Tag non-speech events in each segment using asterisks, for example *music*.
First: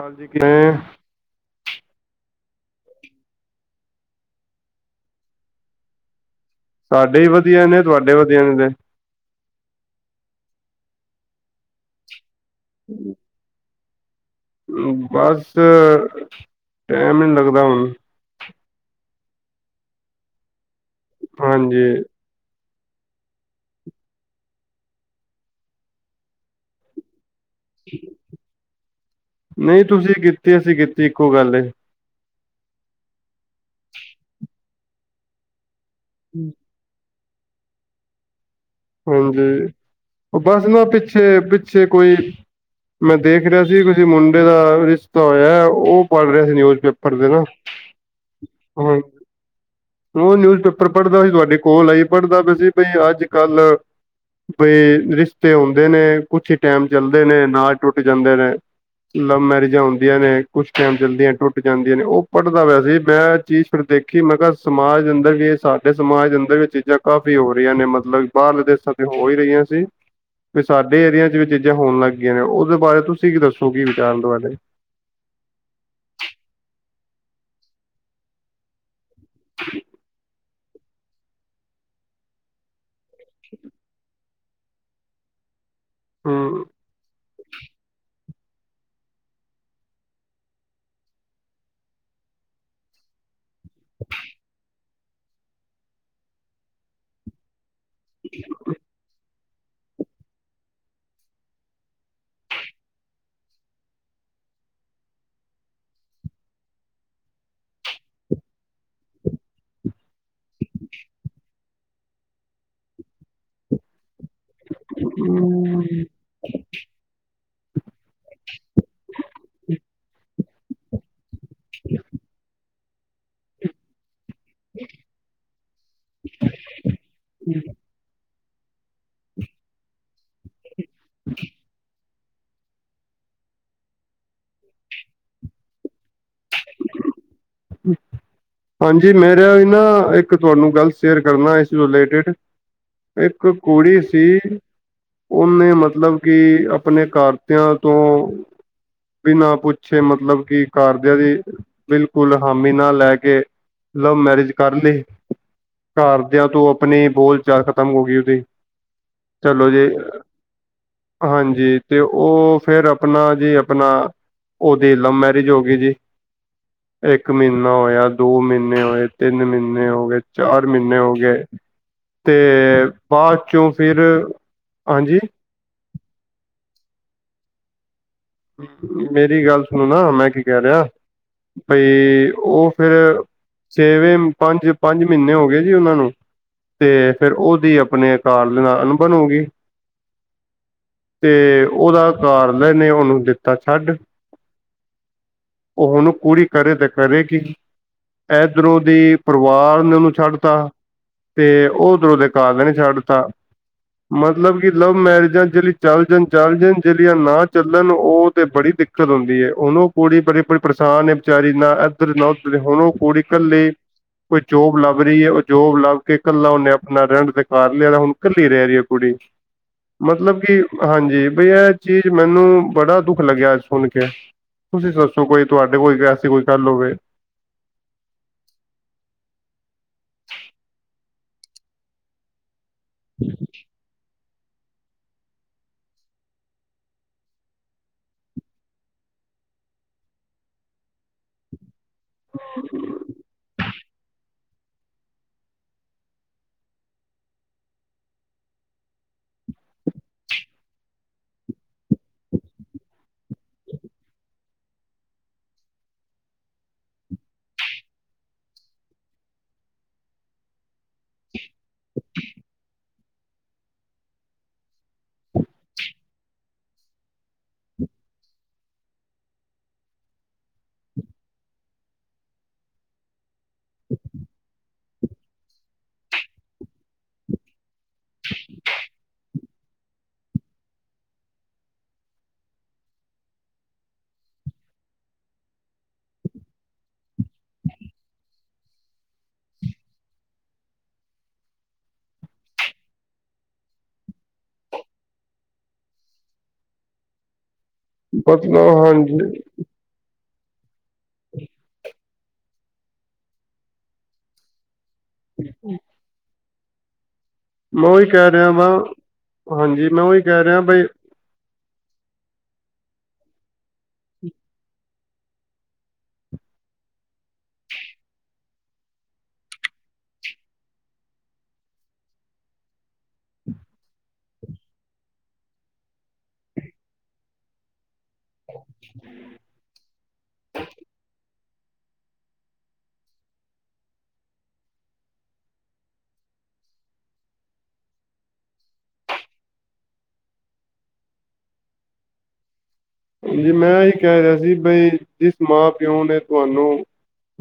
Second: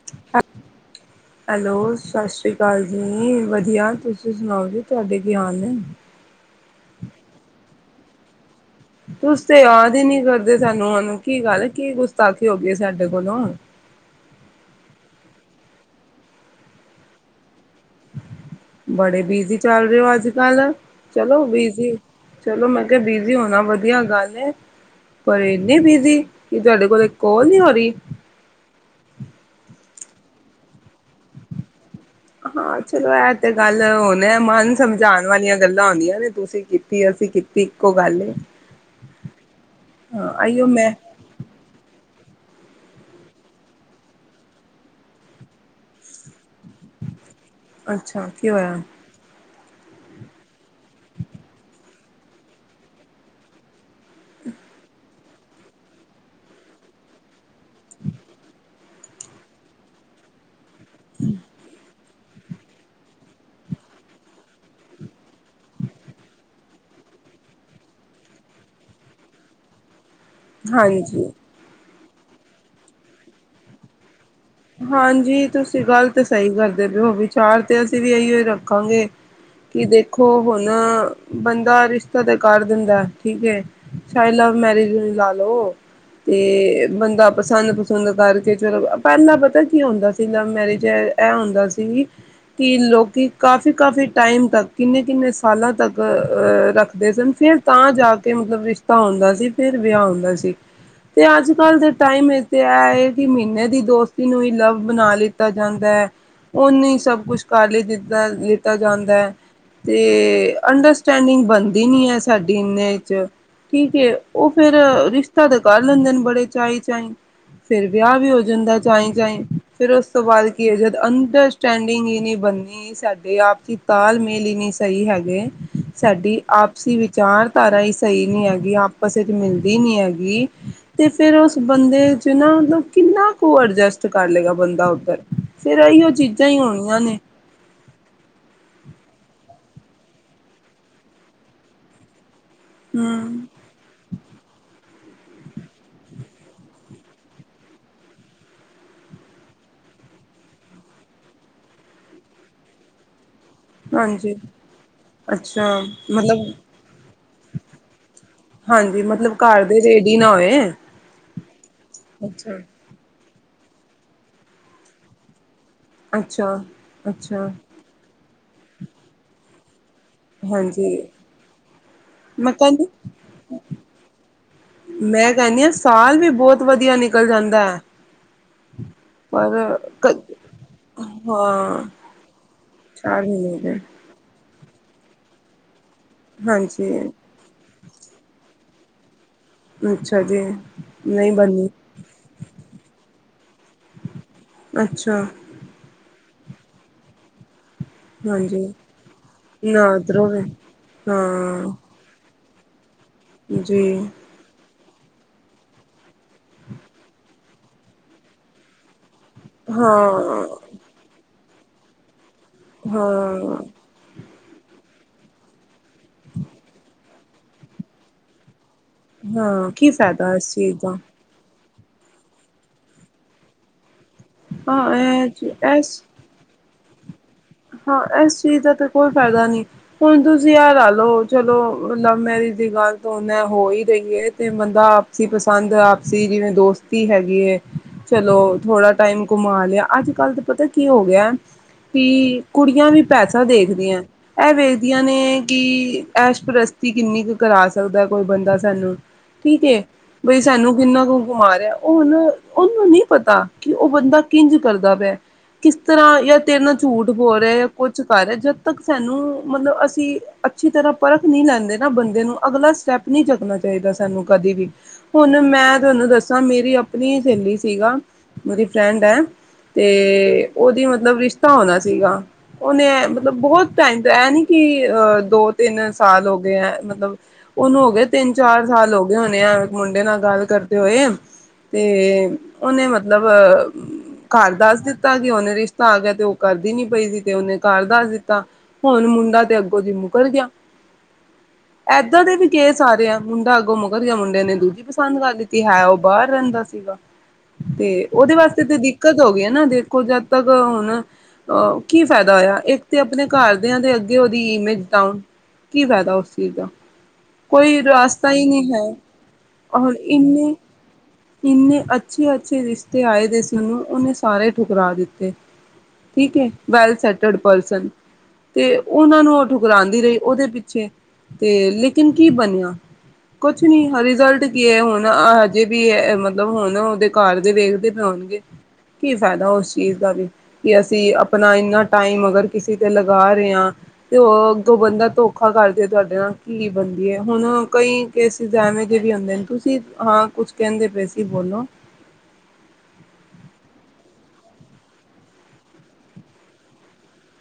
ਕਾਲ ਜੀ ਕਿਵੇਂ? ਹੈਲੋ ਸਸ ਸ੍ਰੀ ਕਾਲ ਜੀ, ਵਧੀਆ ਤੁਸੀਂ ਸੁਣਾਓ ਜੀ ਤੁਹਾਡੇ ਕੀ ਹਾਲ ਨੇ? ਸਾਡੇ ਵੀ ਵਧੀਆ ਨੇ, ਤੁਆਡੇ ਵਧੀਆ ਨੇ ਤੇ। ਤੁਸੀ ਤੇ ਯਾਦ ਹੀ ਨੀ ਕਰਦੇ ਸਾਨੂੰ ਹੁਣ ਕੀ ਗੱਲ ਕੀ ਗੁਸਤਾਖੀ ਹੋਗੀ ਏ ਸਾਡੇ ਤੇ ਕੋਲੋ? ਬਸ ਟੈਮ ਹੀ ਨੀ ਲੱਗਦਾ ਹੁਣ। ਬੜੇ ਬਿਜੀ ਚੱਲ ਰੇ ਔ ਅੱਜ-ਕੱਲ, ਚਲੋ ਹਾਂਜੀ ਬਿਜੀ ਚਲੋ ਮੈਂ ਕਿਆ ਬਿਜ਼ੀ ਹੋਣਾ ਵਧੀਆ ਗੱਲ ਏ। ਪਰ ਏਨੇ ਬਿਜ਼ੀ ਕਿ ਤੁਹਾਡੇ ਕੋਲੋ ਏਕ ਕੋਲ ਨੀ ਹੋ ਰਹੀ ਨਈ ਤੁਸੀ ਕੀਤੀ, ਅਸੀ ਕੀਤੀ ਇੱਕੋ ਗੱਲ ਏ। ਹਾਂ, ਚਲੋ ਐ ਤੇ ਗੱਲ ਹੋਣ ਐ ਮਨ ਸਮਝਾਣ ਵਾਲੀਆਂ ਗੱਲਾਂ ਹੁੰਦੀਆਂ ਵੀ ਤੁਸੀਂ ਕੀਤੀ, ਅਸੀਂ ਕੀਤੀ ਇੱਕੋ ਗੱਲ ਏ। ਹਾਂਜੀ, ਹਾਂ ਔ ਬਸ ਆਈਓ ਨਾ ਮੈਂ ਪਿੱਛੇ-ਪਿੱਛੇ ਕੋਈ ਮੈਂ ਦੇਖ ਰਿਆ ਸੀ ਕਿਸੀ ਮੁੰਡੇ ਦਾ ਰਿਸ਼ਤਾ ਹੋਇਆ ਉਹ ਪੜ੍ਹ ਰਿਹਾ ਸੀ ਨਿਊਜ਼ਪੇਪਰ ਤੇ ਨਾ। ਅੱਛਾ ਕੀ ਹੋਇਆ? ਉਹੋ ਨਿਊਜ਼ਪੇਪਰ ਪੜ੍ਹਦਾ ਪੀ ਸੀ ਤੁਹਾਡੀ ਕੋਲ ਆਈ ਏ ਪੜ੍ਹਦਾ ਪੀਆ ਸੀ ਬਈ ਅੱਜ-ਕੱਲ ਬਈ ਰਿਸ਼ਤੇ ਹੁੰਦੇ ਨੇ ਕੁਛ ਹੀ ਟੈਮ ਚੱਲਦੇ ਨੇ ਨਾ ਈ ਟੁੱਟ ਜਾਂਦੇ ਨੇ। ਲਵ ਮੈਰਿਜਾਂ ਹੁੰਦੀਆਂ ਨੇ। ਕੁਛ ਟੈਮ ਚੱਲਦੀਐ ਟੁੱਟ ਜਾਂਦੀਆਂ ਨੇ ਓਹ ਪੜ੍ਹਦਾ ਪਿਆ ਸੀ ਮੈਂ ਐ ਚੀਜ਼ ਫੇਰ ਦੇਖੀ ਮੈਂ ਕ ਸਮਾਜ ਦੇ ਅੰਦਰ ਹੀ ਸਾਡੇ ਸਮਾਜ ਦੇ ਅੰਦਰ ਵੀ ਐ ਚੀਜ਼ਾਂ ਕਾਫ਼ੀ ਹੋ ਰੀਆਂ ਨੇ, ਮਤਲਬ ਕਿ ਬਾਹਰਲੇ ਦੇਸ਼ਾਂ ਤੇ ਹੋ ਹੀ ਰਹੀਆਂ ਸੀ। ਵੀ ਸਾਡੇ ਏਰੀਆ ਹਾਂਜੀ ਚ ਵੀ ਐ ਚੀਜ਼ਾਂ ਹੋਣ ਲੱਗ ਗੀਆਂ ਨੇ। ਓਦੇ ਬਾਰੇ ਤੁਸੀਂ ਕੀ ਦੱਸੋ ਕੀ ਵਿਚਾਰ ਦੁ ਵਾਰੇ? ਹਾਂਜੀ, ਤੁਸੀਂ ਗੱਲ ਤੇ ਸਹੀ ਕਰਦੇ ਪੇ ਔ, ਵਿਚਾਰ ਤੇ ਅਸੀਂ ਵੀ ਅਹੀਓ ਹੀ ਰੱਖਾਂਗੇ ਕਿ ਦੇਖੋ ਹੁਣ, ਬੰਦਾ ਰਿਸ਼ਤਾ ਤੇ ਕਰ ਦਿੰਦੈ, ਠੀਕ ਏ। ਚਾਏ ਲਵ ਮੈਰਿਜ ਲ ਲਾਲੋ। ਹੂੰ ਤੇ ਬੰਦਾ ਪਸੰਦ ਪੰ ਸੂੰਦ ਕਾਰਕੇ ਚਲੋ, ਪੈਲਾਂ ਪਤੈ ਕੀ ਹੁੰਦਾ ਸੀ ਲਵ ਮੈਰਿਜ ਐ ਐਹ ਹੁੰਦਾ ਸੀ ਕਿ ਲੋਕੀ ਕਾਫੀ-ਕਾਫੀ ਟਾਈਮ ਤੱਕ ਕਿੰਨੇ-ਕਿੰਨੇ ਸਾਲਾਂ ਤੱਕ ਰੱਖਦੇ ਸਨ ਫਿਰ ਤਾਂ ਜਾ ਕੇ ਮਤਲਬ ਰਿਸ਼ਤਾ ਹੁੰਦਾ ਸੀ। ਫਿਰ ਵਿਆਹ ਹੁੰਦਾ ਸੀ। ਤੇ ਅੱਜ ਕੱਲ੍ਹ ਦੇ ਟਾਈਮ ਇ ਤਾਂ ਹੈ ਹੈ ਕਿ ਮਹੀਨੇ ਦੀ ਦੋਸਤ ਨੂੰ ਹੀ ਲਵ ਬਣਾ ਲਿੱਤਾ ਜਾਂਦਾ ਹੈ। ਉਹਨੇ ਹੀ ਸਭ ਕੁਛ ਕਰ ਲ ਲਈ ਜਿੱਦਾਂ ਦਿੱਤਾ ਜਾਂਦਾ ਹੈ। ਤੇ' ਅੰਡਰਸਟੈਂਡਿੰਗ ਬਣਦੀ ਨੀ ਹੈ ਸਾਡੀ ਏਨੇ ਚ'' ਠੀਕ ਹੈ ਉਹ ਫੇਰ ਰਿਸ਼ਤਾ ਤਾਂ ਕਰ ਲੈਂਦੇ ਨੇ ਬੜੇ ਚਾਏ ਚਏਂ ਫੇਰ ਵਿਆਹ ਵੀ ਹੋ ਜਾਂਦਾ ਚਾਈਂ-ਚਾਈਂ ਫਿਰ ਉਸ ਤੋਂ ਬਾਦ ਕੀ ਹੈ ਜਦ ਅੰਡਰਸਟੈਂਡਿੰਗ ਹੀ ਨਹੀਂ ਬਣਨੀ ਸਾਡੀ ਆਪਸੀ ਤਾਲ ਮੈਂ ਮਿਲੀ ਨਹੀ ਸਹੀ ਹੈਗੇ ਸਾਡੀ ਆਪਸੀ ਵਿਚਾਰਧਾਰਾ ਹੀ ਸਹੀ ਨੀ ਹੈਗੀ ਆਪ ਪਾਸੇ ਚ' ਮਿਲਦੀ ਨੀ ਹੈਗੀ ਤੇ ਫੇਰ ਉਸ ਬੰਦੇ ਚ' ਨਾ ਮਤਲਬ ਕਿੰਨਾ ਕੁ ਉਹ ਐਡਜਸਟ ਕਰ ਲਏਗਾ ਬੰਦਾ ਉੱਧਰ ਫੇਰ ਇਹੀ ਉਹ ਚੀਜ਼ਾਂ ਹੀ ਹੋਣੀਆਂ ਨੇ *unintelligible* ਹਾਂਜੀ ਮੈਂ ਰੇਹਾ ਵੀ ਨਾ ਇੱਕ ਤੁਹਾਨੂੰ ਗੱਲ ਸ਼ੇਅਰ ਕਰਨਾ ਇਸ ਰਿਲੇਟਿਡ ਹਮ ਇੱਕ ਕੁੜੀ ਸੀ। ਉਹਨੇ ਮਤਲਬ ਕਿ ਆਪਣੇ ਕਾਰਤਿਆਂ ਤੋਂ ਬਿਨਾ ਪੁੱਛੇ ਮਤਲਬ ਕਿ ਕਾਰਦਿਆਂ ਦੀ ਫੂਲ ਹਾਮੀ ਨਾਲ ਲੈ ਕੇ ਲਵ ਹਾਂਜੀ ਮੈਰਿਜ ਕਰ ਲੀ ਅੱਛਾ ਮਤਲਬ ਘਰਦਿਆਂ ਤੋਂ ਆਪਣੀ ਬੋਲ ਚਾਲ ਖਤਮ ਹੋ ਗਈ ਉਹਦੀ ਹਾਂਜੀ ਮਤਲਬ ਘਰ ਚਲੋ ਦੇ ਜੀ ਰੇਡੀ ਹੀ ਨਾ ਹੋਏ ਹਾਂਜੀ ਤੇ ਉਹ ਅੱਛਾ ਫੇਰ ਆਪਣਾ ਜੀ ਆਪਣਾ ਉਹਦੀ ਲਵ ਮੈਰਿਜ ਹੋ ਗਈ ਜੀ ਅੱਛਾ ਇੱਕ ਅੱਛਾ ਮਹੀਨਾ ਹੋਇਆ, ਦੋ ਮਹੀਨੇ ਹੋਏ, ਤਿੰਨ ਮਹੀਨੇ ਹੋ ਗਏ, ਚਾਰ ਹਾਂਜੀ ਮਹੀਨੇ ਹੋ ਗਏ ਮੈਂ ਕਹਿੰਦੀ ਅਤੇ ਬਾਦ 'ਚੋਂ ਫਿਰ ਹਾਂਜੀ ਮੈਂ ਕਹਿੰਦੀ ਹਾਂ ਸਾਲ ਵੀ ਬੋਤ ਵਧੀਆ ਨਿਕਲ ਜਾਂਦਾ ਹੈ। ਮੇਰੀ ਗੱਲ ਪਰ ਸੁਣੋ ਨਾ ਮੈਂ ਕੀ ਕੈ ਰਿਹਾ ਹਾਂ ਬਈ ਉਹ ਫੇਰ ਚਾਰ ਮਹੀਨੇ ਦੇ ਛੇਵੇਂ ਪੰਜ-ਪੰਜ ਮਹੀਨੇ ਹੋ ਗਏ ਜੀ ਉਹਨਾਂ ਨੂੰ ਤੇ ਹਾਂਜੀ ਫੇਰ ਉਹਦੀ ਆਪਣੇ ਕਾਰ ਦੇ ਨਾਲ ਅਨ ਬਣ ਹੋਗੀ ਅੱਛਾ ਜੀ ਨਹੀਂ ਤੇ ਬਣੀ ਉਹਦਾ ਘਰਅਲੇ ਨੇ ਉਹਨੂੰ ਦਿੱਤਾ ਛੱਡ ਅੱਛਾ ਉਹ ਹੁਣ ਕੁੜੀ ਕਰੇ ਤੇ ਕਰੇ ਕੀ ਹਾਂਜੀ ਇਧਰੋਂ ਦੀ ਪਰਿਵਾਰ ਨਾ ਨੇ ਉਹਨੂੰ ਇਧਰੋਂ ਵੀ ਛੱਡਤਾ ਤੇ ਹਾਂ ਉਹ ਉਧ ਦੇ ਘਰਲੇ ਨੇ ਛੱਡ ਦਿੱਤਾ ਜੀ ਮਤਲਬ ਕਿ ਲਵ ਮੈਰਿਜਾਂ ਜੇੜ ਚੱਲ ਜਾਣ-ਚੱਲ ਜਾਣ ਜੇੜੀਆਂ ਨਾ ਚੱਲਣ ਉਹ ਤੇ ਬੜੀ ਦਿੱਕਤ ਹੁੰਦੀ ਹੈ ਉਹੁਨੂੰ ਕੁੜੀ ਬੜੀੜੀ ਹਾਂ ਪਰੇਸ਼ਾਨ ਬਚਾਰੀ ਨਾ ਓਦਰ ਨਾ ਓਦ ਹੁਨ ਓ ਕੁੜੀ ਹਾਂ ਕੱਲੇ, ਕੋਈ ਜੋਬ ਲੱਭ ਰਈ ਏ ਓ ਜੋਬ ਲੱਭ ਕੇ ਕੱਲਾ ਓਨੇ ਆਪਨਾ ਰੈਂਟ ਤੇ ਕਰ ਲੇਆ ਹੁਨ ਕੱਲੀ ਰੈ ਰਈ ਐ। ਕੁੜੀ ਹਾਂ ਕੀ ਫਾਇਦਾ ਮਤਲਬ ਇਸ ਕਿ ਚੀਜ਼ ਦਾ ਹਾਂਜੀ ਬਈ ਐਹ ਚੀਜ਼ ਮੈਨੂੰ ਬੜਾ ਦੁੱਖ ਲੱਗੇਆ ਅੱਜ ਸੁਨ ਕੇ, ਤੁਸੀਂ ਹਾਂ ਦੱਸੋ ਕੋਈ ਇਹ ਤੁਆਡੇ ਕੋਲ ਇਸ ਜੇ ਐਸੀ ਕੋਈ ਗੱਲ਼ ਹੋਵੇ। ਹਾਂ ਐਸ ਚੀਜ਼ ਦਾ ਤਾਂ ਕੋਈ ਫੈਦਾ ਨੀ। ਹੁਨ ਤੁਸੀਂ ਆਹ ਲਾ ਲੋ ਚਲੋ ਲਵ ਮੈਰਿਜ ਦੀ ਗੱਲ ਤਾਂ ਓਦੇ ਨਾਲ ਹੋ ਈ ਰਈ ਐ ਤੇ ਬੰਦਾ ਆਪ ਆਪਸੀ ਪਸੰਦ ਆਪਸੀ ਜਿਵੇਂ ਦੋਸਤੀ ਹੈਗੀ ਏ। ਚਲੋ ਥੋੜਾ ਟਾਈਮ ਘੁਮਾ ਲੇਆ ਅੱਜ-ਕੱਲ ਤਾਂ ਪਤਾ ਕੀ ਹੋ ਗੇਆ ਕੀ ਕੁੜੀਆਂ ਵੀ ਪੈਸਾ ਦੇਖਦੀ ਐਂ। ਐ ਵੇਖਦੀਆਂ ਨੇ ਕੀ ਐਸ਼ਪ੍ਰਸਤੀ ਕਿੰਨੀ ਕੁ ਕਰਾ ਸਕਦਾ ਕੋਈ ਬੰਦਾ ਸਾਨੂੰ ਠੀਕ ਏ, ਬਈ ਸਾਨੂੰ ਕਿੰਨਾ ਕੁ ਘੁਮਾ ਰਿਐ ਓ ਨਾ ਓਨੂੰ ਨੀ ਪਤਾ ਕੀ ਓ ਬੰਦਾ ਕਿੰਝ ਕਰਦਾ ਪਿਆ ਕਿਸ ਤਰ੍ਹਾਂ ਜਾਂ ਤੇਰੇ ਨਾਲ ਝੂਠ ਬੋਲ ਰਿਆ ਜਾਂ ਕੁੱਛ ਕਰ ਰਿਆ ਜਦ ਤੱਕ ਸਾਨੂੰ ਮਤਲਬ ਅਸੀਂ ਅੱਛੀ ਤਰ੍ਹਾਂ ਪਰਖ ਨੀ ਲੈਂਦੇ ਨਾ ਬੰਦੇ ਨੂੰ ਅਗਲਾ ਸਟੈਪ ਨਈ ਚੱਕਣਾ ਚਈਦਾ ਸਾਨੂੰ ਕਦੇ ਵੀ। ਹੁਨ ਮੈਂ ਤਾਨੂੰ ਦੱਸਾਂ ਮੇਰੀ ਆਪਨੀ ਸਹੇਲੀ ਸੀਗਾ, ਮੇਰੀ ਫਰੈਂਡ ਐ ਤੇ ਓਦੀ ਮਤਲਬ ਰਿਸ਼ਤਾ ਹੋਨਾ ਸੀ ਸੀਗਾ ਓਨੇ ਮਤਲਬ ਬਹੋਤ ਟਾਈਮ ਤਾਂ ਐਹ ਨੀ ਕਿ ਅਹ ਦੋ ਤਿੰਨ ਸਾਲ ਹੋ ਗਏ ਐ ਮਤਲਬ ਓਨੂੰ ਹੋ ਗਏ ਤਿੰਨ ਚਾਰ ਸਾਲ ਹੋ ਗਏ ਹੋਨੇ ਐ ਇੱਕ ਮੁੰਡੇ ਨਾਲ ਗੱਲ ਕਰਦੇ ਹੋਏ ਤੇ ਓਨੇ ਮਤਲਬ ਘਰ ਦੱਸ ਦਿੱਤਾ ਕੀ ਓਨੇ ਰਿਸ਼ਤਾ ਆ ਗੇਆ ਤੇ ਓ ਕਰਦੀ ਨੀ ਪਈ ਸੀ ਤੇ ਓਨੇ ਘਰ ਦੱਸ ਦਿੱਤਾ, ਹੁਨ ਮੁੰਡਾ ਤੇ ਅੱਗੋਂ ਦੀ ਮੁਕਰ ਗੇਆ। *inaudible* ਏਦਾਂ ਦੇ ਵੀ ਕੇਸ ਆਰੇ ਆ ਮੁੰਡਾ ਅੱਗੋਂ ਮੁਕਰ ਗੇਆ ਮੁੰਡੇ ਨੇ ਦੂਜੀ ਪਸੰਦ ਕਰ ਲੀਤੀ ਹੈ ਓ ਬਾਰ ਰੈਂਦਾ ਸੀ ਸੀਗਾ, ਤੇ ਓਦੇ ਮਤਲਬ ਵਾਸਤੇ ਤੇ ਹਾਂਜੀ ਦਿੱਕਤ ਹੋ ਗਈ ਏ ਨਾ ਦੇਖੋ ਜਦ ਤੱਕ ਹੁਨ ਅਹ ਕੀ ਫੈਦਾ ਹੋਏਆ ਇੱਕ ਤੇ ਆਪਨੇ ਘਰ ਦੇਆਂ ਦੇ ਅੱਗੇ ਓਦੀ ਇਮੇਜ ਡਾਊਨ ਕੀ ਫੈਦਾ ਉਸ ਚੀਜ਼ ਦਾ, ਕੋਈ ਮੈਂ ਉਹੀ ਕਹਿ ਰਸਤਾ ਈ ਰਿਹਾ ਨਈਂ ਵਾਂ ਹੈ, ਹਾਂਜੀ ਔਰ ਮੈਂ ਉਹੀ ਕਹਿ ਇੰਨੇ ਰਿਹਾ ਬਈ ਇੰਨੇ ਅੱਛੇ-ਅੱਛੇ ਰਿਸ਼ਤੇ ਆਏ ਦੇ ਸੀ ਓਨੂੰ ਓਨੇ ਸਾਰੇ ਠੁਕਰਾ ਦਿੱਤੇ। ਠੀਕ ਐ, ਵੈਲ ਸੈਟਡ ਪਰਸਨ ਤੇ ਓਨਾਂ ਨੂੰ ਓ ਠੁਕਰਾਉਂਦੀ ਰਈ ਓਦੇ ਪਿੱਛੇ, ਤੇ ਲੇਕਿਨ ਕੀ ਬਨੇਆ। ਕੁਛ ਨੀ ਰਿਜ਼ਲਟ ਕੀ ਐ ਹੁਨ ਹਜੇ ਵੀ ਮਤਲਬ ਹੁਨ ਓਦੇ ਘਰ ਦੇ ਵੇਖਦੇ ਹੋਨਗੇ ਕੀ ਫੈਦਾ ਓਸ ਚੀਜ਼ ਦਾ ਵੀ ਕੀ ਅਸੀਂ ਅਪ ਆਪਨਾ ਇੰਨਾ ਟਾਈਮ ਅਗਰ ਕਿਸੀ ਤੇ ਲਗਾ ਰਏ ਆਂ ਤੇ ਓ ਅੱਗੋ ਬੰਦਾ ਧੋਖਾ ਕਰਜੇ ਤੁਆਡੇ ਨਾਲ ਕੀ ਬਨਦੀ ਐ ਹੁਨ ਕਈ ਕੇਸਿਜ ਐਵੇਂ ਦੇ ਵੀ ਹੁੰਦੇ ਨੇ ਤੁਸੀਂ ਹਾਂ ਕੁਛ ਕੈਂਦੇ ਪਏ ਸੀ ਬੋਲੋ ਜੀ ਮੈਂ ਏ ਕੈ ਰਿਆ ਸੀ ਬਈ ਜਿਸ ਮਾਂ ਪਿਓ ਨੇ ਤੁਆਨੂੰ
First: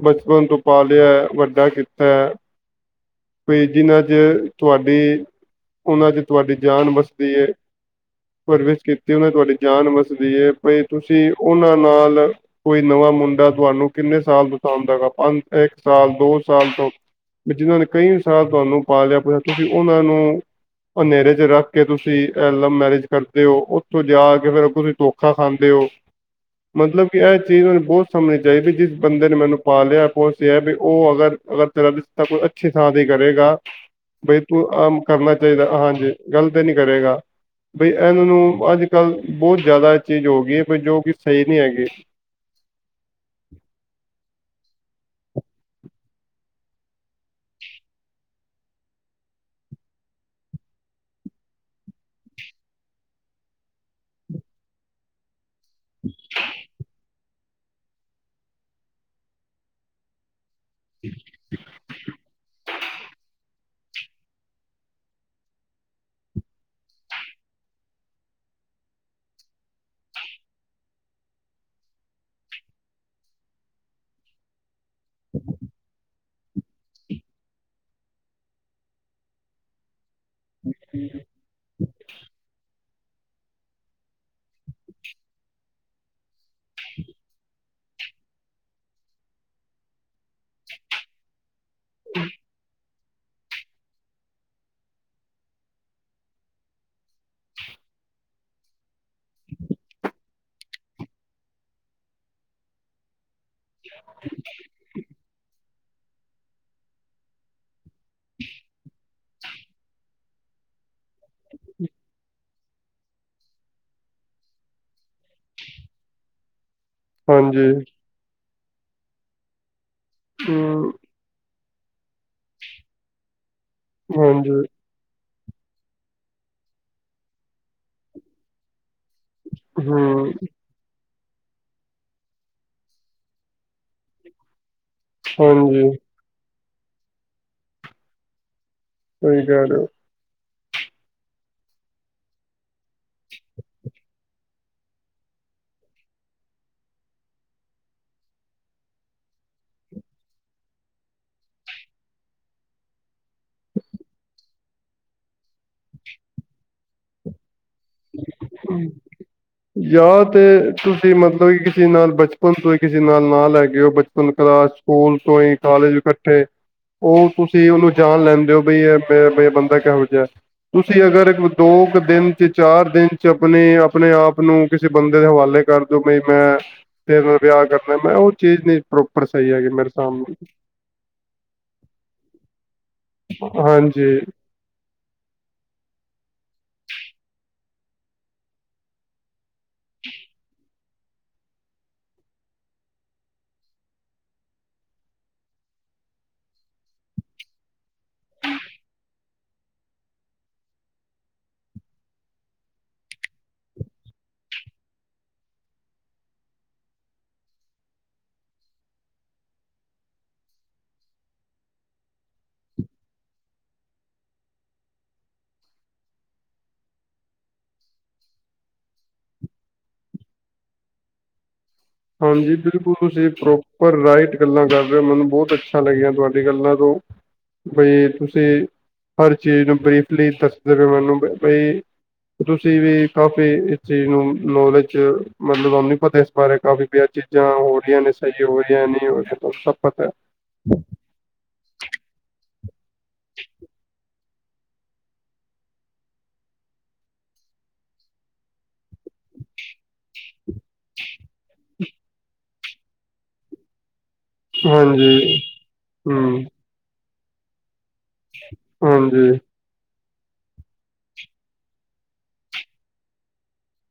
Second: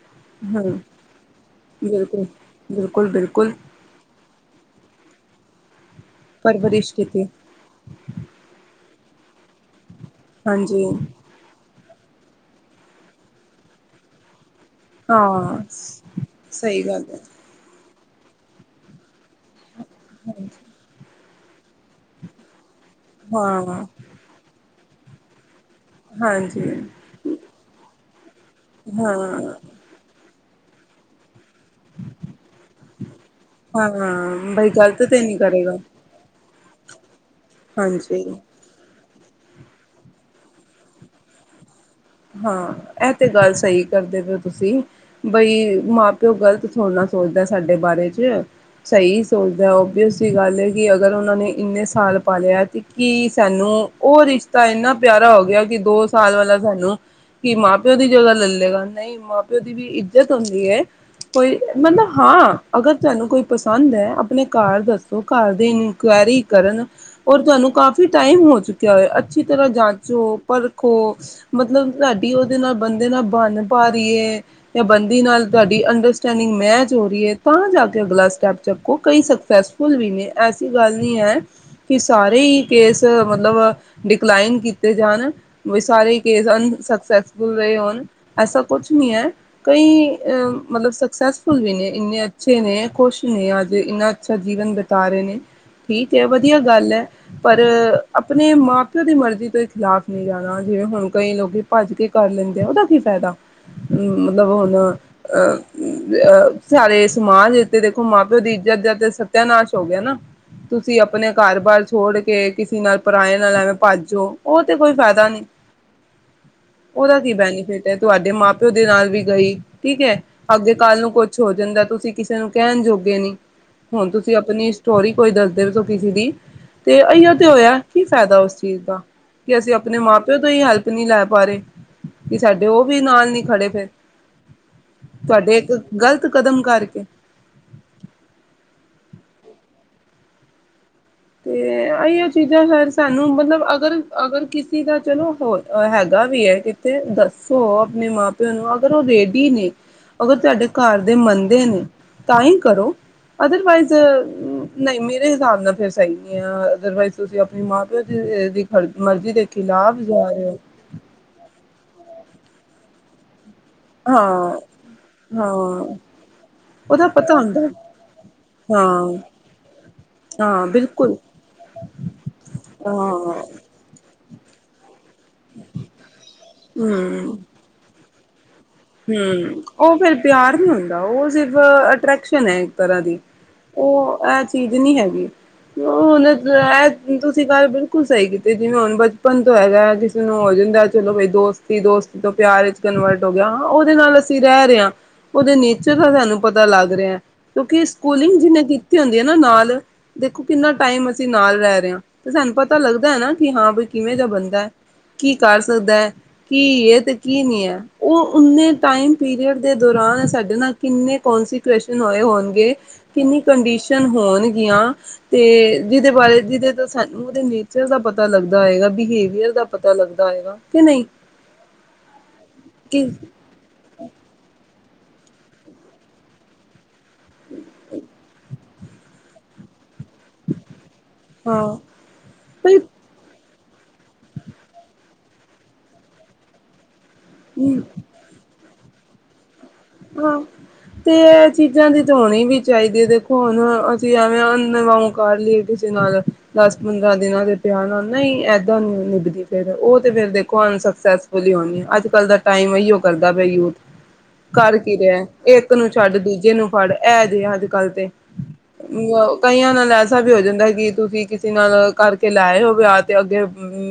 ਬਚਪਨ ਤੋਂ ਹਾਂ ਪਾਲੇਐ ਵੱਡਾ ਕੀਤੈ- ਬਿਲਕੁਲ-ਬਿਲਕੁਲ। ਬਈ ਜਿਨ੍ਹਾਂ ਚ ਤੁਆਡੀ ਓਨਾਂ ਚ ਤੁਆਡੀ ਜਾਨ ਪਰਵਰਿਸ਼ ਕੀਤੀ ਵਸਦੀ ਏ। ਪਰਵਿਸ਼ ਕੀਤੀ ਓਨਾਂ ਚ ਤੁਆਡੀ ਜਾਨ ਵੱਸਦੀ ਏ ਬਈ ਹਾਂਜੀ ਤੁਸੀਂ ਓਨਾਂ ਨਾਲ ਕੋਈ ਨਵਾਂ ਮੁੰਡਾ ਤੁਆਨੂੰ ਕਿੰਨੇ ਸਾਲ ਤੋਂ ਪਸੰਦ ਹੈਗਾ ਪੰਜ, ਹਾਂ ਇੱਕ ਸਾਲ ਦੋ ਸਾਲ ਸਹੀ ਤੋਂ ਗੱਲ ਹੈ ਵੀ ਜਿਨਾਂ ਨੇ ਕਈ ਸਾਲ ਤੁਹਾਨੂੰ ਪਾਲੇਆ ਬਈ ਤੁਸੀਂ ਓਨਾਂ ਨੂੰ ਹਨੇਰੇ ਚ ਰੱਖ ਕੇ ਤੁਸੀਂ ਲਵ ਮੈਰਿਜ ਕਰਦੇ ਓਂ, ਹਾਂ ਓਥੋਂ ਜਾ ਕੇ ਫੇਰ ਤੁਸੀਂ ਧੋਖਾ ਖਾਂਦੇ ਓਂ। ਹਾਂਜੀ ਮਤਲਬ ਕਿ ਇਹ ਚੀਜ਼ ਮੈਨੂੰ ਬਹੁਤ ਸਮਝਣੀ ਚਾਹੀਦੀ ਜਿਸ ਹਾਂ ਬੰਦੇ ਨੇ ਮੈਨੂੰ ਪਾਲਿਆ ਪੋਸ ਹੈ ਵੀ ਉਹ ਅਗਰ-ਅਗਰ ਤੇਰਾ ਰਿਸ਼ਤਾ ਕੋਈ ਅੱਛੀ ਥਾਂ ਦੀ ਕਰੇਗਾ ਬਈ ਹਾਂ ਤੂੰ ਆਮ ਗ਼ਲਤ ਤੇ ਕਰਨਾ ਨਹੀਂ ਚਾਹੀਦਾ ਕਰੇਗਾ ਹਾਂਜੀ। ਗਲਤ ਤੇ ਨੀ ਕਰੇਗਾ ਬਈ ਹਾਂਜੀ ਇਹਨਾਂ ਨੂੰ ਅੱਜ ਕੱਲ੍ਹ ਬੋਹਤ ਜਾਦਾ ਚੀਜ਼ ਹੋ ਗਈ ਏ ਪਰ ਜੋ ਕਿ ਸਹੀ ਨੀ ਹੈਗੀ। ਹਾਂ ਇਹ ਤੇ ਗੱਲ ਸਹੀ ਕਰਦੇ ਪਏ ਓ ਤੁਸੀ। ਬਈ ਮਾਂ ਪਿਓ ਗ਼ਲਤ ਥੋੜਾ ਨਾ ਸੋਚਦਾ ਸਾਡੇ ਬਾਰੇ ਚ। ਸਹੀ ਸੋਚਦਾ ਓਬੀਅਸ ਦੀ ਗੱਲ ਹੈ, ਕਿ ਅਗਰ ਉਹਨਾਂ ਨੇ ਇੰਨੇ ਸਾਲ ਪਾਲਿਆ ਤੇ ਕੀ ਸਾਨੂੰ ਉਹ ਰਿਸ਼ਤਾ ਇੰਨਾ ਪਿਆਰਾ ਹੋ ਗਿਆ ਕਿ ਦੋ ਸਾਲ ਵਾਲਾ ਸਾਨੂੰ ਕਿ ਮਾਂ ਪਿਓ ਦੀ ਜਗ੍ਹਾ ਲਲੇਗਾ ਨਈ ਮਾਂ ਪਿਓ ਦੀ ਵੀ ਇੱਜ ਜਤ ਹੁੰਦੀ ਏ ਕੋਈ ਮਤਲਬ ਹਾਂ ਅਗਰ ਤੁਹਾਨੂੰ ਕੋਈ ਪਸੰ ਸੰਦ ਹੈ ਆਪਣੇ ਘਰ ਦੱਸੋ ਘਰ ਦੀ ਇਨਕੁਆਇਰੀ ਕਰਨ ਔਰ ਤੁਹਾਨੂੰ ਕਾਫੀ ਟਾਈਮ ਹੋ ਚੁੱਕਿਆ ਹੋਏ ਅੱਛੀ ਤਰ੍ਹਾਂ ਜਾਂਚੋ ਪਰਖੋ ਮਤਲਬ ਤੁਹਾਡੀ ਉਹਦੇ ਨਾਲ ਬੰਦੇ ਨਾਲ ਬਨ ਪਾ ਰਹੀਏ ਜਾਂ ਬੰਦੀ ਨਾਲ ਤੁਹਾਡੀ ਅੰਡ ਸਟਨਿੰਗ ਮੈਚ ਹੋ ਰਹੀ ਐ ਤਾਂ ਜਾ ਕੇ ਅਗਲਾ ਸਟੈਪ ਚੱਕੋ ਕਈ ਸਕਸੈਸਫੁਲ ਵੀ ਨੇ। ਐਸੀ ਗੱਲ ਨੀ ਹੈ। ਕਿ ਸਾਰੇ ਹੀ ਕੇਸ ਮਤਲਬ ਡਿਕਲਾਈਨ ਕੀਤੇ ਜਾਣ। ਉਹੀ ਸਾਰੇ ਹੀ ਕੇਸ ਅਨ ਸਕਸੈਸਫੁੱਲ ਰਹੇ ਹੋਣ ਐਸਾ ਕੁਛ ਨੀ ਹੈ ਕਈ ਅ ਮਤਲਬ ਸਕਸੈਸ ਫੁੱਲ ਵੀ ਨੇ ਇੰਨੇ ਅੱਛੇ ਨੇ ਖੁਸ਼ ਨੇ ਅੱਜ ਇੰਨਾ ਅੱਛਾ ਜੀਵਨ ਬਿਤਾ ਰਹੇ ਨੇ। ਠੀਕ ਐ ਵਧੀਆ ਗੱਲ ਹੈ। ਪਰ ਆਪਣੇ ਮਾਂ ਪਿਓ ਦੀ ਮਰਜ਼ੀ ਦੇ ਖਿਲਾਫ਼ ਨੀ ਜਾਣਾ ਜਿਵੇਂ ਹੁਣ ਕਈ ਲੋਕੀ ਭੱਜ ਕੇ ਕਰ ਲੈਂਦੇ ਆ ਉਹਦਾ ਕੀ ਫ਼ਾਇਦਾ ਹੱਮ ਮਤਲਬ ਹੁਣ ਅ ਊ ਆ ਸਾਰੇ ਸਮਾਜ ਤੇ ਦੇਖੋ ਮਾਂ ਪਿਓ ਦੀ ਇੱਜ਼ਤ ਦਾ ਤੇ ਸਤਾਯਾਨਾਸ਼ ਹੋ ਗਿਆ ਨਾ ਤੁਸੀਂ ਆਪਣੇ ਘਰ ਬਾਰ ਛੋੜ ਕੇ ਕਿਸ ਨਾਲ਼ ਪਰਾਏ ਨਾਲ ਐਵੇ ਭਾਜੋ ਉਹ ਤੇ ਕੋਈ ਫਾਇਦਾ ਨੀ। ਉਹਦਾ ਦੀ ਹਾਂਜੀ ਬੈਨੀਫਿਟ ਹੈ ਤੁਹਾਡੇ ਮਾਂ ਪਿਓ ਦੇ ਨਾਲ ਵੀ ਗਈ ਠੀਕ ਹੈ, ਅੱਗੇ ਹੂੰ ਕੱਲ ਨੂੰ ਕੁਛ ਹੋ ਜਾਂਦਾ ਤੁਸੀਂ ਕਿਸੇ ਨੂੰ ਕਹਿਣ ਜੋਗੇ ਨੀ ਹੁਣ ਤੁਸੀਂ ਹਾਂਜੀ ਆਪਣੀ ਹੋਰ ਹੀ ਕੋਈ ਦੱਸਦੇ ਸੋਂ ਕਿਸੇ ਦੀ ਤੇ ਇਹ ਯੋ ਤੇ ਹੋਇਆ ਕੀ ਫਾਇਦਾ ਉਸ ਚੀਜ਼ ਦਾ। ਕਿ ਅਸੀ ਆਪਣੇ ਮਾਂ ਹੂੰ ਪਿਓ ਤੋਂ ਹੀ ਹੈਲਪ ਨੀ ਲੈ ਪਾਰੇ ਕਿ ਸਾਡੇ ਉਹ ਵੀ ਨਾਲ ਨੀ ਖੜੇ ਫੇਰ ਤੁਹਾਡੇ ਇੱਕ ਹਾਂਜੀ ਗਲ ਤ ਕਦਮ ਕਰਕੇ। ਸਹੀ ਕਹਿ ਰਹੇ ਹੋ। ਤੇ ਐਓ ਚੀਜ਼ਾਂ ਫਿਰ ਸਾਨੂੰ ਮਤਲਬ ਅਗਰ-ਅਗਰ ਕਿਸੀ ਦਾ ਚਲੋ ਹੋ ਹੈਗਾ ਵੀ ਹੈ ਕਿ ਤੇ ਦੱਸੋ ਆਪਣੇ ਮਾਂ ਪਿਓ ਨੂੰ ਅਗਰ ਉਹ ਰੇਡੀ ਨੇ ਅਗਰ ਤੁਹਾਡੇ ਘਰ ਦੇ ਮੰਨਦੇ ਨੇ ਤਾ ਹੀ ਕਰੋ। ਅਦਰਵਾਈਜ਼ ਨ ਨਈ ਮੇਰੇ ਹਿਸਾਬ ਨਾਲ ਫੇਰ ਸਈ ਆ ਅਦਰ ਵਾਇਸ ਤੁਸੀਂ ਆਪਣੇ ਮਾਂ ਪਿਓ ਦੀ ਮਰਜ਼ੀ ਦੇ ਖਿਲਾਫ ਜਾਂ ਜਾ ਤੇ ਰਹੇ ਹੋ ਤੁਸੀਂ ਮਤਲਬ ਕਿ ਕਿਸੇ ਨਾਲ ਬਚਪਨ ਤੋ ਹੀ ਕਿਸੇ ਨਾਲ, ਨਾਲ ਹੈਗੇ ਹੋ। ਬਚਪਨ ਹਾਂ ਕਲਾਸ ਸਕੂਲ ਤੋਂ ਹਾਂ ਹੀ ਕਾਲਜ ਕੱਠੇ। ਉਹਦਾ ਉਹ ਪਤਾ ਹੁੰਦਾ ਤੁਸੀਂ ਉਹਨੂੰ ਜਾਣ ਲੈਂਣਦੇ ਹੋ ਬਈ ਹਾਂ ਇਹ ਬ ਬੰਦਾ ਕਿਹੋ ਜਿਹਾ। ਹਾਂ ਤੁਸੀਂ ਬਿਲਕੁਲ ਅਗਰ ਦੋ ਕੁ ਦਿਨ ਚ ਹਰ ਦਿਨ ਚ ਹਾਂ ਆਪਣੇ-ਆਪਣੇ ਆਪ ਨੂੰ ਕਿਸੇ ਬੰਦੇ ਦੇ ਹਵਾਲੇ ਕਰ ਦਿਓ ਬਈ ਮੈਂ ਤੇਰੇ ਨਾਲ਼ ਵਿਅ ਵਿਆਹ ਕਰਨਾ ਮੈਂ ਉਹ ਚੀਜ਼ ਨੀ ਹਮ ਉਹ ਫੇਰ ਪਿਆਰ ਨੀ ਹੁੰਦਾ ਉਹ ਸਿਰਫ ਅਟਰ੍ਰੈਕਸ਼ਨ ਹੈ ਇੱਕ ਤਰ੍ਹਾਂ ਦੀ। ਹਾਂਜੀ! ਉਹ ਇਹ ਚੀਜ਼ ਨਹੀ,,,,,,, ਹੈਗੀ ਉਹ ਹੁਣ,,, ਤੁਸੀਂ ਗੱਲ ਬਿਲਕੁਲ ਸਹੀ ਕੀਤੀ ਜਿਵੇਂ ਹੁਣ ਬ! ਮੰਨ ਤੋਂ ਹੈਗਾ ਕਿਸੇ ਨੂੰ ਹੋ ਜਾਂਦਾ, ਚਲੋ ਬਈ ਦੋਸਤੀ -ਦੋਸਤੀ ਤੋਂ ਪਿਆਰ ਵਿੱਚ ਕਨਵਰਟ ਹੋ ਗਿਆ ਹੋਨਾ, ਓਹਦੇ ਨਾਲ ਅਸੀਂ ਰੈ ਰੇਏ ਆ, ਓਹਦੇ ਨੇਚਰ ਦਾ ਸਾਨੂੰ ਪਤਾ ਲੱਗ ਰਿਆ, ਕਿਉਂਕਿ ਸਕੂਲਿੰਗ ਜਿਨੇ ਕੀਤੀ ਹੁੰਦੀ ਏ ਨਾ ਨਾਲ, ਦੇਖੋ ਕਿੰਨਾ ਟਾਈਮ ਅਸੀਂ ਨਾਲ ਰੈ ਰਏ ਆ, ਤੇ ਸਾਨੂੰ ਪਤਾ ਲੱਗਦਾ ਐ ਨਾ ਕਿ ਹਾਂ ਬਈ ਕਿਵੇਂ ਦਾ ਬੰਦਾ, ਕੀ ਕਰ ਸਕਦਾ ਆ, ਕੀ ਏ ਤੇ ਕੀ ਨਈ ਐ ਓਹ ਉਨੇ ਟਾਈਮ ਪੀਰੀਅਡ ਦੇ ਦੌਰਾਨ ਸਾਡੇ ਨਾਲ ਕਿੰਨੇ ਕੋਂਨਸੀਕੁਏਸ਼ਨ ਹੋਏ ਹੋਣਗੇ, ਕਿੰਨੀ ਕੰਡੀਸ਼ਨ ਹੋਣਗੀਆਂ? ਤੇ ਜਿਦੇ ਬਾਰੇ ਜਿਦੇ ਦਾ ਸਾਨੂੰ ਓਦੇ ਨੇਚਰ ਦਾ ਪਤਾ ਲੱਗਦਾ ਹੋਏ ਗਾ, ਬਿਹੇਵੀਅਰ ਦਾ ਪਤਾ ਲੱਗਦਾ ਹੋਏ ਗਾ, ਕੇ ਨਈ ਹਾਂਜੀ ਬਿਲਕੁਲ ਤੁਸੀਂ ਠੀਕ ਔ, ਪਰ ਰਾਈਟ ਗੱਲਾਂ ਕਰ ਰਏ ਹੋ, ਮੈਨੂੰ ਬੋਤ ਅੱਛਾ ਲੱਗੇਆ ਤੁਹਾਡੀ ਗੱਲਾਂ ਤੋਂ! ਬਈ ਤੁਸੀਂ ਹਰ ਚੀਜ਼ ਨੂੰ ਬਰੀਫਲੀ ਦੱਸਦੇ ਪ ਮੈਨੂੰ ਬ ਬਈ, ਹਾਂ ਤੁਸੀਂ ਵੀ ਕਾਫ਼ੀ ਇਸ ਚੀਜ਼ ਨੂੰ ਨੌਲੇਜ ਮਤਲਬ ਆਮ ਨ ਪਤਾ ਇਸ ਬਾਰੇ, ਕਾਫੀ ਬ ਚੀਜ਼ਾਂ ਹੋ ਰਈਆਂ, ਨੇ ਸਹੀ ਹੋ ਰਈਆਂ ਨੇ, ਸਭ ਪਤਾ ਹੈ। ਹਾਂ, ਤੇ- ਏ ਚੀਜ਼ਾਂ ਦੀ ਹੋਣੀ ਵੀ ਚਾਹੀਦੀ ਏ ਦੇਖੋ ਹੁਣ ਅਸੀਂ ਐਵੇਂ, ਨਈ ਐਵੀ ਕਰ ਲਈ ਕਿਸੇ ਨਾਲ ਦਸ- ਪੰਦਰਾ ਦਿਨਾ ਦੇ ਪਿਆਰ ਨਾਲ ਨਈ ਐ, ਏਦਾਂ ਨਈ ਨਿਭਦੀ ਫਿਰ, ਓਹ ਤੇ ਫਿਰ ਦੇਖੋ ਅਨਸਕਸੈਸਫੁੱਲ ਹੀ ਹੋਣੀ ਆ ਅੱਜ ਕੱਲ੍ਹ ਦਾ ਟਾਈਮ ਇਓ ਕਰਦਾ ਵੀ ਯੂਥ, ਕਰ ਕੀ ਰੇਆ ਹਾਂਜੀ ਏਕ ਨੂੰ ਛੱਡ ਹੂੰ ਦੂਜੇ ਨੂੰ ਫੜ ਏ ਜੇ ਅੱਜ -ਕੱਲ੍ਹ ਤੇ। ਹਾਂਜੀ, ਕਈਆਂ ਨਾਲ ਲੈਸ, ਐਸ ਤਰਾਂ ਵੀ ਹੋ ਜਾਂਦਾ ਕਿ ਤੁਸੀਂ ਕਿਸੇ ਨਾਲ ਕਰਕੇ ਲੈਏ ਹੋਵੇ ਆ ਤੇ ਅੱਗੇ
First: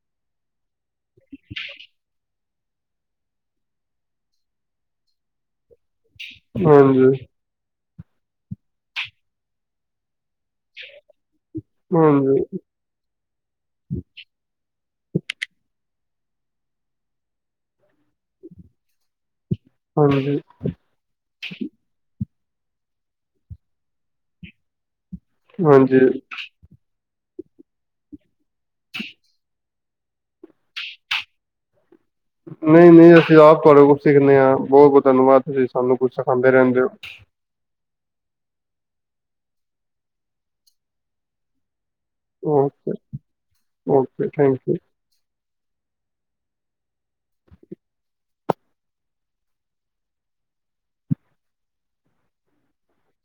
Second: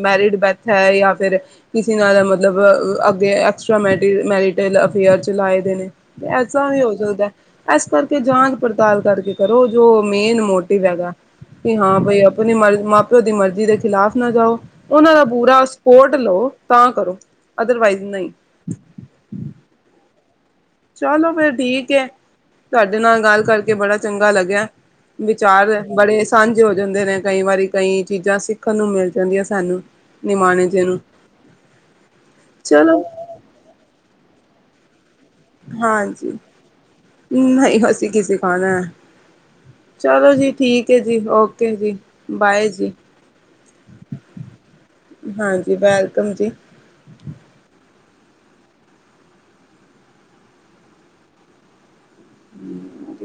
ਮੈਰਿਡ ਬੈ ਹੈ ਜਾਂ ਫਿਰ ਕਿਸੇ ਨਾਲ ਮਤਲਬ ਅੱਗੇ ਐਕਸਟਰਾ ਮੈਰੀਟਲ ਅਫੇਅਰਸ, ਚਲਾਏ ਦੇ ਨੇ ਐਸਾ ਵੀ ਹੋ ਹਾਂਜੀ, ਸਕਦਾ। ਏਸ ਕਰਕੇ ਜਾਂਚ ਪੜਤਾਲ ਕਰਕੇ ਕਰੋ ਜੋ ਮੇਨ ਮੋਟਿਵ ਹੈਗਾ। ਵੀ ਹਾਂ ਬਈ ਹਾਂਜੀ, ਆਪਣੀ ਮਰਜ਼ੀ, ਮਾਂ ਪਿਓ ਦੀ ਮਰਜ਼ੀ ਦੇ ਖਿਲਾਫ਼ ਨਾ ਜਾਓ। ਓਨਾਂ ਦਾ ਪੁਰਾ ਸਪੋਰਟ ਲਓ, ਤਾਂ ਕਰੋ ਅਦਰਵਾਈਜ਼ ਨਈ। ਹਾਂਜੀ। ਚਲੋ ਫਿਰ ਠੀਕ ਐ, ਤੁਹਾਡੇ ਨਾਲ ਗੱਲ ਕਰਕੇ ਬੜਾ ਚੰਗਾ ਲੱਗੇਆ। ਵਿਚਾਰ ਹਾਂਜੀ ਬੜੇ ਸਨ। ਤੇ ਹੋ ਜਾਂਦੇ ਨੇ ਕਈ ਵਾਰੀ ਕਈ ਚੀਜ਼ਾਂ ਸਿੱਖਣ ਨੂੰ ਮਿਲ ਜਾਂਦੀਆਂ ਸਾਨੂੰ ਨਿਮਾਣੇ ਜੇ ਨੂੰ, ਹ *unintelligible* ਨਹੀਂ -ਨਹੀਂ ਅਸੀਂ ਆਪ ਤੁਹਾਡੇ ਕੋਲ ਸਿੱਖਦੇ ਹਾਂ, ਬੋਤ- ਬੋਤ ਧੰਨਵਾਦ ਤੁਸੀਂ ਸਾਨੂੰ ਕੁਝ ਸਿਖਾਂਦੇ ਰੈਂਦੇ ਹੋ। ਨਈ ਅਸੀ ਕੀ ਸਿਖਾਣਾ, ਚਲੋ ਜੀ ਠੀਕ ਐ ਜੀ ਓਕੇ ਜੀ। ਬਾਏ ਜੀ ਓਕੇ- ਓਕੇ ਥੈਂਕ ਯੂ। ਹਾਂਜੀ ਵੈਲਕਮ ਜੀ। ਹਮ